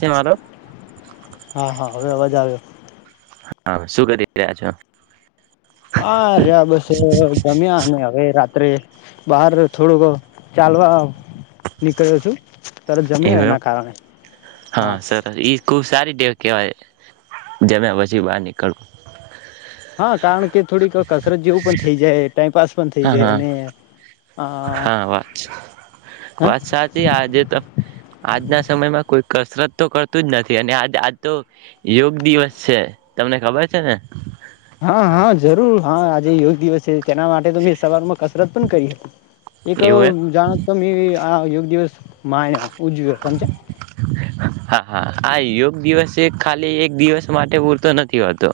છે મારો હા હા હવે અવાજ આવ્યો. હા શું કરી રહ્યા છો? હા ર્યા બસ જમ્યા ને હવે રાત્રે બહાર થોડોક ચાલવા નીકળ્યો છું તરત જમ્યો એવું એના કારણે હા. સરસ ઈ ખુબ સારી ટેવ કહેવાય જમ્યા પછી બહાર નીકળવું. હા. કારણ કે થોડીક કસરત જેવું પણ થઈ જાય. ટાઈમપાસ પણ થઈ હા જાય હા અને હા હ વાત વાત સાચી આજે તો આજના સમયમાં કોઈ કસરત તો કરતું જ નથી અને આજ આજ તો યોગ દિવસ છે તમને ખબર છે ને? હા હા જરૂર હા આજે યોગ દિવસ છે. તેના માટે તો મેં સવારમાં કસરત પણ કરી હતી. એક એવું એમ જાણ આ યોગ દિવસ માનો. ઉજવી ગ સમજ. હા હા આ યોગ દિવસ ખાલી એક દિવસ માટે પૂરતો નથી હોતો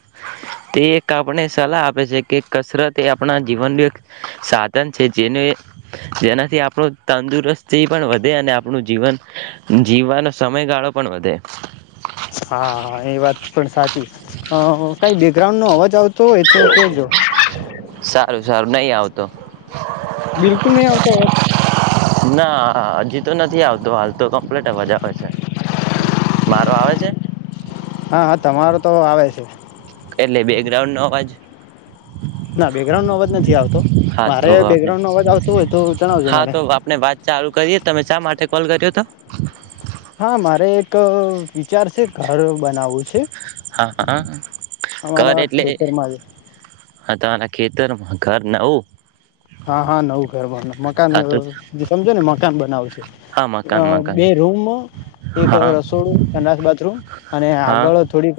તે એક આપણે સલાહ આપે છે કે કસરત એ આપણા જીવનનું એક સાધન છે જેને જેનાથી આપણું તંદુરસ્તી પણ વધે અને આપણું જીવન જીવવાનો સમયગાળો પણ વધે. હા હા એ વાત પણ સાચી તોય તો જો સારું સારું નહી આવતો બિલકુલ નહી આવતો અવાજ? હા હજી તો નથી આવતો હાલ તો કમ્પ્લીટ અવાજ આવે છે. મારો આવે છે? હા હા તમારો તો આવે છે. બેકગ્રઉન્ડ નો અવાજ? ના બેકગ્રાઉન્ડ નો અવાજ નથી આવતો હા તો મારે આપણે બેકગ્રાઉન્ડ નો અવાજ આવતો હોય તો જણાવજો હા મને. તો આપણે વાત ચાલુ કરીએ તમે શા માટે કોલ કર્યો તો? હા મારે એક વિચાર છે ઘર બનાવવું છે. હા હા ઘર અમારા એટલે? ખેતરમાં જ હાદના ખેતરમાં ઘર નઓ? હા હા નવુ ઘર [unintelligible] મકાન સમજો ને મકાન બનાવશે હા મકાન મકાન બે રૂમ, એક હા રસોડુંસ, સંડાસ-બાથરૂમ અને હા આગળ થોડીક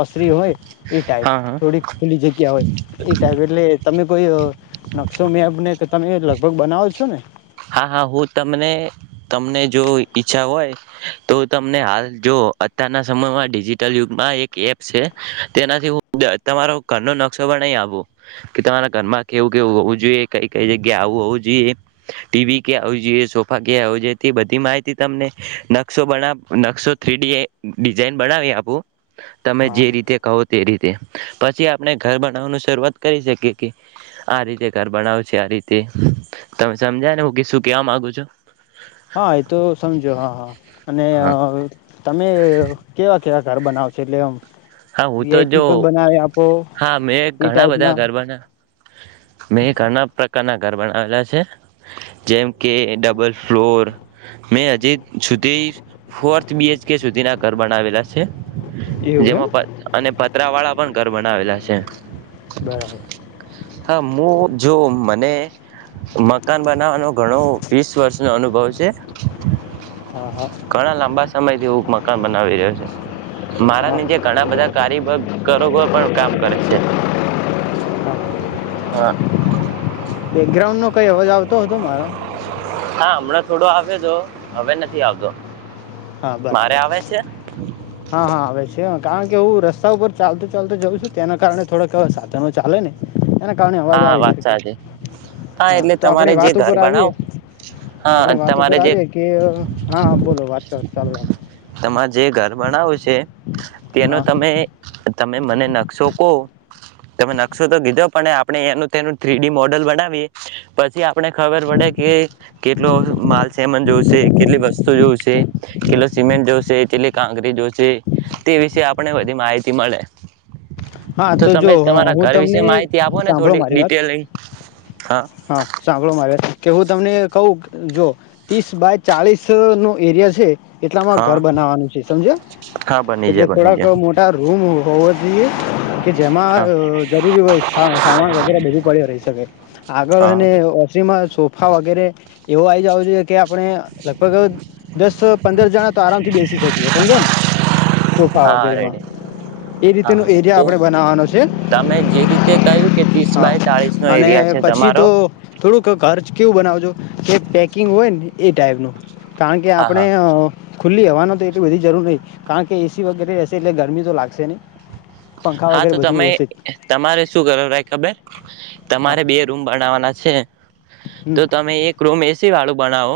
ઓસરી હોય એ ટાઈપ હા હા થોડીક ખુલ્લી જગ્યા હોય એ ટાઈપ એટલે તમે કોઈ મ મેંને તો તમે લગભગ બનાવો છો ને? હા હા હું તમને તમને જો ઈચ્છા હોય તો તમને હાલ જો અત્યારના સમયમાં ડિજિટલ યુગમાં એક એપ છે તેનાથી હ તમારો ઘરનો નકશો પણ નહીં આવું કે તમારા ઘરમાં કેવું કેવું હોવું જોઈએ કઈ કઈ જગ્યા આવું હોવું જોઈએ ટીવી ક્યાં આવવી જોઈએ સોફા ક્યાં હો જોઈએ તે બધી માહિતી તમને નશો બના નકશો થ્રીડીઝઇન બનાવી આપું. તમે હા જે રીતે કહો તે રીતે પછી આપણે ઘર બનાવવાનું શરૂઆત કરી શકીએ કે આ રીતે ઘર બનાવ છે આ રીતે તમે સમજાય ને હું કે શું કેવા માંગુ છું? હા એ તો સમજો હા હા અને હા તમે કેવા કે આ ઘર બનાવ છે એટલે એમ હા હું તો જો હા મેં એ ઘણા બધા ટાઈપના ગરબાના મેં ઘણા પ્રકારના ઘર બનાવેલા છે જેમ કે ડબલ ફ્લોર મેં હજી સુધી ફોર્થ બીચકે સુધી ના ઘર બનાવેલા છે એવું હમ જેમાં અને પતરા વાળા પણ ઘર બનાવેલા છે બરાબ હા હું જો મને મકાન બ નો ઘણો વીસ વર્ષ અનુભવ છે હા હા ઘણા લાંબા સમય એવું મકાન બનાવી રહ્યો છે મારા હા નીચે બધા કારી પણ કામ કરે છે હા હ બેકગ્રાઉન્ડ નો કઈ અવાજ આવતો હતો મારા હા હમણાં થોડો આવે તો હવે નથી આવતો હા મારે બરાબર આવે છે હા હા આવે છે કારણ કે હું રસ્તા ઉપર ચાલતો ચાલતો જઉં છું તેના કારણે થોડાકવા સાધનો ચાલે ને એના કારણે અવાજ હા આવી વાત શકે સાચી હા એટલે તો તમારે આપણી જે વાત ઘર ઉપર આવીએ બનાવો હા આપણી વાત ઉપર તમારે જે આવીએ કે હા બોલો વાત ચાલુ રાખો તમામાં જે ગ ઘર બણવું છે તેનો હા તમે તમે મને નકશો કહો તમે નકશો તો કીધો પણ આપણે એનું તેનું થ્રી ડી મોડલ બનાવીએ પછી આપણે ખબર પડે કે કેટલો માલ સમન જોશે કેટલી વસ્તુ જોશે કેટલો સિમેન્ટ જોશે કેટલી કાંકરી જોશે તે વિશે આપણે બધી માહિતી મળે હા તો જો તમે હ તમારા હું ઘર વિશે તમને માહિતી આપો ને સાંભળો થોડી મારી વાત ડિટેલિંગ હા સાંભળો મારી વાત કે હું તમને કું જો ત્રીસ બાય ચાલીસ નો એરિયા છે એટલામાં ઘર હા બનાવાનું છે સમજ હા બની એટલે જાય બની થોડાક જાય મોટા રૂમ હોવાો જોઈએ કે જેમાં હા જરૂરી સામાન વગેરે બધુ પડ્યો રહી શકે આગળ હા. અને ઓસીમાં સોફા વગેરે એવું આ આવી જ આવ જો કે આપણે લગભગ દસ પંદર જણા તો આરામ થી બેસી શકીએ સમજે ને સોફા હા વગેરેમાં રેડી એ રીતેનું હા તો તમે જે રીતે કહ્યું કે ત્રીસ હા બાય ચાલીસ નો એરિયા છે તમારો ઘરચ કેવું બનાવજો કે પેકિંગ હોયને એ ટાઈપ ન. કારણ કે હા આપડણે હા ખુલ્લી હવાનું તો બધી જરૂર ન કારણ કે એસી વગેરે રહેશે એટલે ગરમી તો લાગશે નહી. હા તો તમે તમારે શું કરો ભાઈ ખબર હા તમારે બે રૂમ બનાવાના છે. હમ. તો તમે એક રૂમ એસી વાળો બનાો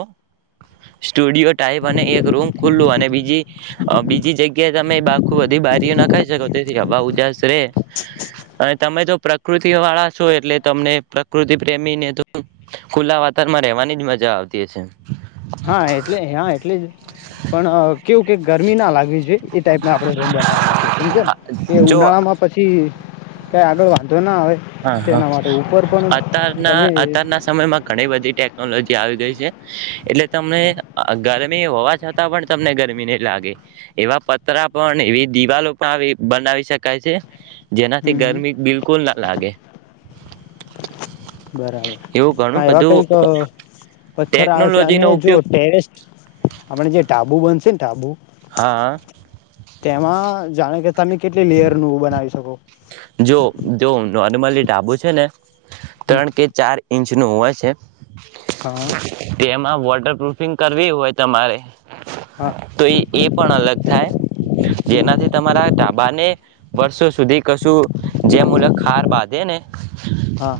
સ્ટુડિયો ટાઈપ અને એક રૂમ ખુલ્લુ અને બીજી બીજી જગ્યા તમે બાખું બધી બારીઓ ના ખાઈ શકો છ થી હ ઉદાસ રે અને તમે જો પ્રકૃતિ વાળા છો એટલે તમને પ્રકૃતિ પ્રેમીને તો ખુલ્લા વાતરણમાં રહેવાની જ મજા આવતી હશે. હા એટલે હા એટલે જ પણ કેવું કે ગરમી ના લાગવી જોઈએ એ ટાઈપ ના આપણે રૂમ બનાવવાના છે સમજે ને. એ જો ઉનાળા માં પછી કઈ આગળ વાંધો ના આવે હા હા તેના માટે ઉપર પણ તમે અત્યારના અત્યારના સમયમાં ઘણી બધી ટેકનોલોજી આવી ગઈ છે એટલે તને ગરે હોવા છતાં પણ તમને ગરમી નહી લાગે એવા પતરા પણ એવી દિવાલો પણ આવે બનાવી શકાય છે. જેનાથી હમ ગરમી બિલકુલ ના લાગે. [inaudible] બરાબર એવું ઘણું હા એવા બધું કઈક પથ્થર આવે છે અને ટેકનોલોજીનો જો ઉપયોગ ટેરેસ્ટ આપણે જે ડાબુ બનશે ને ડાબુ હા તેમાં જાણે કે તમે કેટલી લેયરનું બનાવી શકો નોર્નિમલી ડાબો છે ને હમ ત્રણ કે ચાર ઇંચ નું હોય છે. [inaudible] વોટર પ્રૂફિંગ કરવી હોય તમારે હા તો એ એ પણ અલગ થાય હમ જેનાથી તમારા ાબાને વર્ષો સુધી કશું જે મુલ ખાર બાંધે ને [inaudible] હા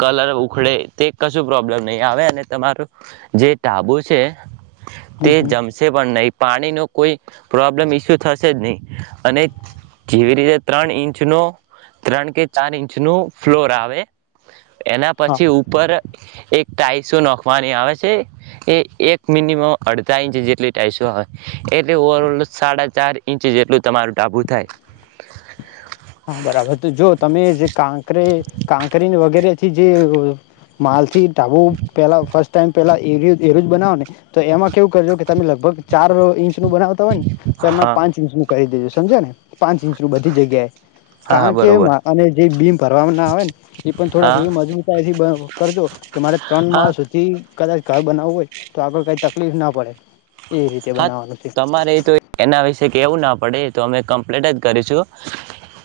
કલર ઉખડે તે કશું પ્રોબ્લેમ નહીં આવે અને તમારું જે ટાબુ છે તે હમ હમ જમશે પણ નહી પાણીનો કોઈ પ્રોબ્લેમ ઇસ્યુ થશે જ નહીં અને જેવી રીતે ત્રણ ઇંચ ન ત્રણ કે ચાર ઇંચ ન ફ્લોર આવે એના હા પછી ઉપર એક ટાઈસો નોખવાની આવે છે એ એક મિનિમમ અડધા ઇંચ જેટલી ટાઈસો આવે એટલે ઓવરલ સાડા ચાર ઇંચ જેટલું તમારું ઢાબું થાય હા બરાબર તો જો તમે થી જે માલથી તો આવું પહેલાં ફર્સ્ટ ટાઈમ પેલા એરુજ બનાવો ને તો એમાં કેવું કરજો કે તમે લગભગ ચાર ઇંચ નું બનાવતા હોય ને તો એમાં હા પાંચ ઇંચનું કરી દેજ સમજ્યાં ને પાંચ ઇંચનું બધી જગ્યાએ હા હા કારણ કે બરોબર અને જે બીમ ભરવાના આવે ને એ પણ થોડાક હા એવી મજબૂતાઇથી કરજો કે મારે ત્રણ હા માળ સુધી કદાચ ઘર બનાવવું હોય તો આગળ કઈ તકલીફ ના પડે એ રીતે હા બનાવવાનું છે તમારે તો એના વિશે કેવું ના પડે એતો અમે કમ્પ્લેટ જ કરીશું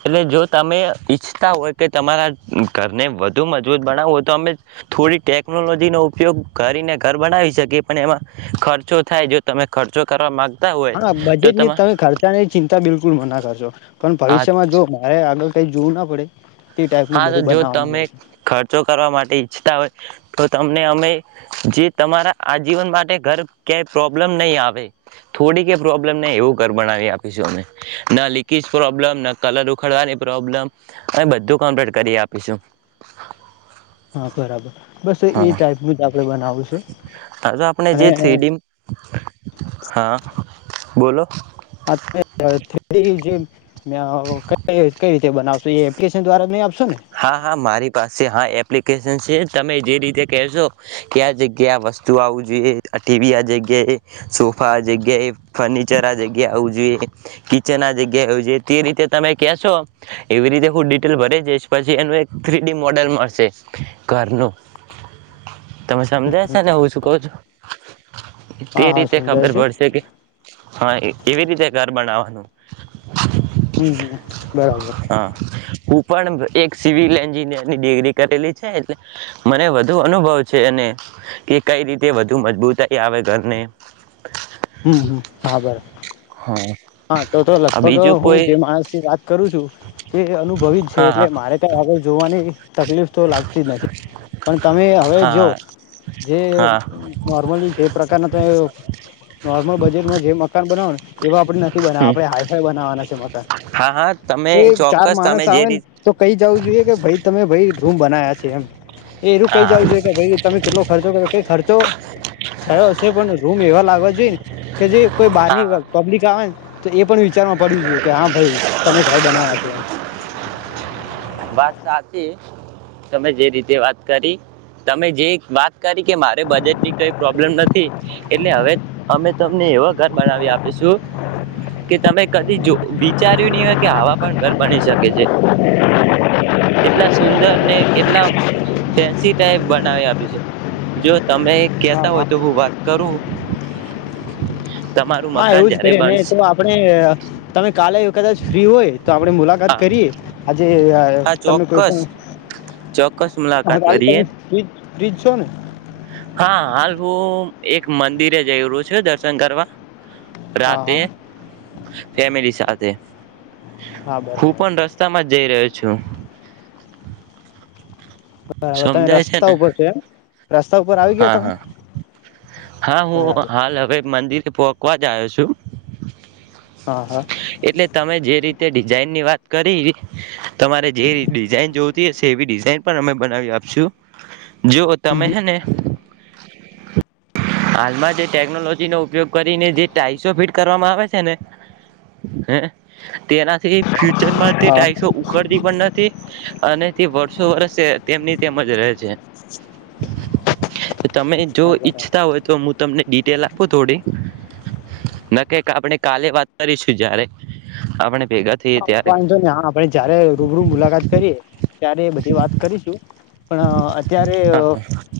એટલે જો તમે ઈચ્છતા હોય કે તમારા ઘરને વધુ મજબૂત બનાવો હોય તો અમે થોડી ટેકનોલોજીનો ઉપયોગ કરીને ઘર બનાવી શકીએ પણ એમાં ખર્ચો થાય જો તમે ખર્ચો કરવા માગ હા બજેટ ની તમે ખર્ચાની ચિંતા બિલકુલના કરશો પણ હાથ ભવિષ્યમાં જો મારે આગળ કંઈ જોવું ના પડે તે ટાઈપનું હા તો બધું જો બનાવવાનું તમે હોય છે ખર્ચો કરવા માટે ઈચ્છતા હોય તો તમને અમે જે તમારા આજીવન માટે ઘર ક્યાંય પ્રોબ્લેમ નહીં આવે થોડી કય પ્રોબ્લમ નહીં એવું ઘર બનાાવી આપીશું અમે ન લીકેજ પ્રોબ્લમ ન કલર ઉખડવાની પ્રોબ્લમ અ બધું કમપલેટ કરી આપીશું હા બરાબર બસ એ હા ટાઈપનું જ આપડે બનાવું છે હા તો આપણે અને જે થ્રીડી હા [unintelligible] બોલો હા [inaudible] કઈ કઈ રીતે બનાવશો એપ્લિકેશન દ્વારા ન આપ હા હા મારી પાસે હા એપ એપ્લિકેશન છે તમે જે રીતે કહેશો કે આ જગ્યાએ આ વસ્તુ આવું જોઈએ ટીવી આ જગ્યાએ સોફા જગ્યાએ ફર્નિચર આ જગ્યાએ આવું જોઈએ કિચન આ જગ્યાએ આવવુ જોઈએ તે રીતે તમે કહેશો એવી રીતે હું ડિટેલ ભરી દઈશ પછી એનું એક થ્રીડી મોડલ મળશે ઘરનું તમે સમજાય છે ને હું શું કઉ છું હા હા તે હા રીતે સમજાય ખબર છે પડશે કે હા એવી રીતે ઘર બનાવો નું હમ હમ બરાબર પણબ એક સિવિલ એન્જિનિયરની ડિગ્રી કરેલી છે એટલે મને વધુ અનુભવ છે અને કે કઈ રીતે વધુ મજબૂતાઈ આવે ઘરને હમ હમ હા બર આ હા તો તો લગભગ બીજું હું કોઈ જે માણસ રાત કરું છું તે અનુભવી જ છે હા એટલે હા મારે કાંઈ આગળ જોવાની તકલીફ તો લાગતી જ નથી પણ તમે હવે જો હા જે હા નોર્મલી જે પ્રકારના તમે નોર્મલ બજેટમાં જે મકાન બનાવો ને એવા આપણે બનાવા આપણેે હાઈફાઈ બનાવાના છે મકાન હા હા તમે એ ચાર ચોક્કસ માણસ તમે જે આવે ને રીત તો કઈ જવું જોઈએ કે ભાઈ તમે ભાઈ રૂમ બના્યા છે એમ એ એું કઈ જવું હા જોઈએ કે ભાઈ તમે કેટલો ખર્ચો કર ક ખર્ચો થયો છે પણ રૂમ એવા લાગવા જોઈએ ને કે જે કોઈ બારની હા પબ્લિક આવે ને તો એ પણ વિચારમાં પડ્યું છે કે હા ભાઈ તમે ઘર બનાયા છ એ વાત સાચી તમે જે રીતે વાત કરી તમે જે વાત કરી કે મારે બજેટની કઈ પ્રોબ્લેમ નથી એટલે હવે અમે તમને એવ ઘર બનાવી આપીશું કે તમે કદી વિચાર્યું નની હોય કે હવા પણ ઘર બની શકે છે એટલા સુંદર ને એટલા ફેન્સી ટાઈપ બનાવી આપી છે જો તમે હા કેતા હોય હા તો હું વાત કરું તમારું હા મકાન એવું જ જયારે કરીએ ને બનશે તો આપડણે તમે કાલે કદાચ ફ્રી હોય તો આપણેે મુલાકાત હા કરીએ આજે હા તમે કોઈ ચોક્કસ ચોક્કસ મુલાકાત પણા ત કરીએ ફ રોને ું એક મંદિરે જઈ્યું છે દર્શન કરવા હા રાતે હા ફેમિલી સાથે હા હું બરાબર પણ રસ્તામાં જ જઈ રહ્યો છું બરાબર તમે સમજાય રસ્તા ને ઉપર છે એમ રસ્તા ઉપર આવી ગયા હા તમે હા હા હું બરાબર હાલ હવે મંદિરેકવા જ આવ્યો છું હા હા એટલે તમે જે રીતે તે ડિઝાઇનની વાત કરી તમારે જે ડિઝાઇન જોતી હશે એવી ડિઝાઇન પણ અમે બનાવી આપશું જોઓ હમ, તમે હમ. હે ને [inaudible] હાલમાં જે ટેકનોલોજીનોો ઉપયોગ કરીને જે ટાાઈસો ફિટ કરવામાં આવે છે ને હ તેના ફ્યચરમાં તે હા ટાઈઇસો ઉકડતી પણ નથી અને તે વર્ષો વર્ષ તેમની તેમજ રહે છે તમે જો હા બરાબર ઈચ્છતા હોય તમનેિટેલ આપું થોડી કક આપણે કાલે વાત કરીશું જારે આપણે ભેગા થઈએ હ ત્યારે. વાંધો ને હા આપે જયારે રૂબરૂ મુલાકાત કરીએ ત્યારે બધી વાત કરીશું પણ અત્યારે હા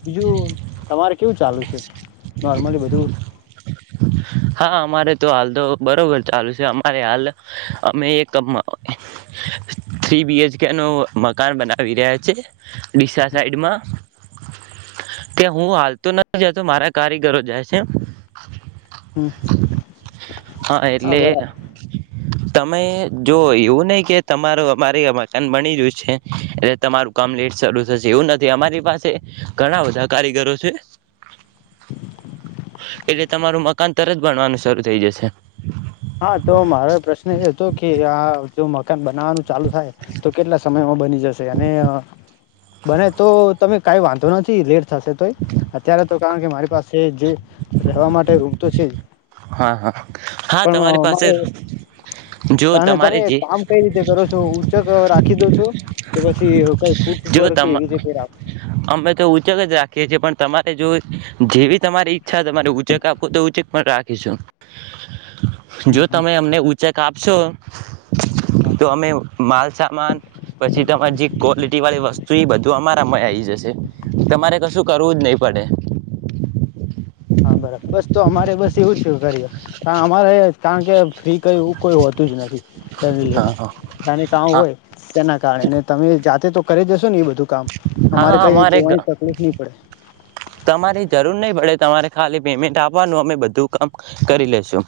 બીજું તમારે કેવું ચાલુ છે નોર્મલી બધું હા અમારે તો હાલ તો બરોબર ચાલુ છે અમારે હાલ અમે એક થ બીએચકે નું મકાન બનાવી રહ્યા છે ઓડિશસા સાઈડમાં ત્યા હું હાલ તો ના જ તો મારા કારીગરો જાય છે હમ હા એટલે તમે જો એવું નહ કે તમાર અમારે મકાન બની ગયું છે એટલે તમારું કામ લેટ ચાલુ છે થ એવું નથી અમારી પાસે ઘણા બધા કારીગરો છે એટલે તમારું મકાન તરત બણવાનું શરૂ થઈ જશે હા તો મારો પ્રશ્ન એ હતો કે આ જો મકાન બનાવવાનું ચાલુ થાય તો કેટલા સમયમાં બની જશે અને બને તો તમે કઈ વાંધો નથી લે થશે તોય અત્યારે તો કારણ કે મારે પાસે જે રહેવા માટે ઊગતો છે જ હા હા હા તમારી પણ પાસે જો મારે તમે તમારે જે કામ કઈ રીતે કરો છો ઉંચક રાખી દો છો કે પછી કઈ ફૂટ જો ઉપર કે તમ એવી કઈ રાખ છે પણ તમારે જો જેવી તમારી ઈચ્છા તમા ઉચેક આપો તો ઉચક પણ રાખ એજું હમ જો હમ તમે અમને ઉંચ ક આપ સો હા તો અમે માલસામાન પછી તમારી જે ક્વોલિટી વાળી વસ્તુ એ બધું અમારા મ આવી જશે તમારે કશું કરવું જ નહી પડે હા બરા બસ તો અમારે બસ એવું જ કરી અમારે કારણ કે ફ્રી કય એવું કોઈ હોતું જ નથી ફેમ હા લેવા હા અનેને કામ હા હોય તેના કારણેને તમે જા તો કરી જશો ને એ બધું કામ હા કઈ અમારે જોવાની તકલીફ નહી પડે તમારી જરૂર નહી પડે તમારે ખાલી પેમેન્ટ આપવાનું અમે બધું કામ કરી લેશું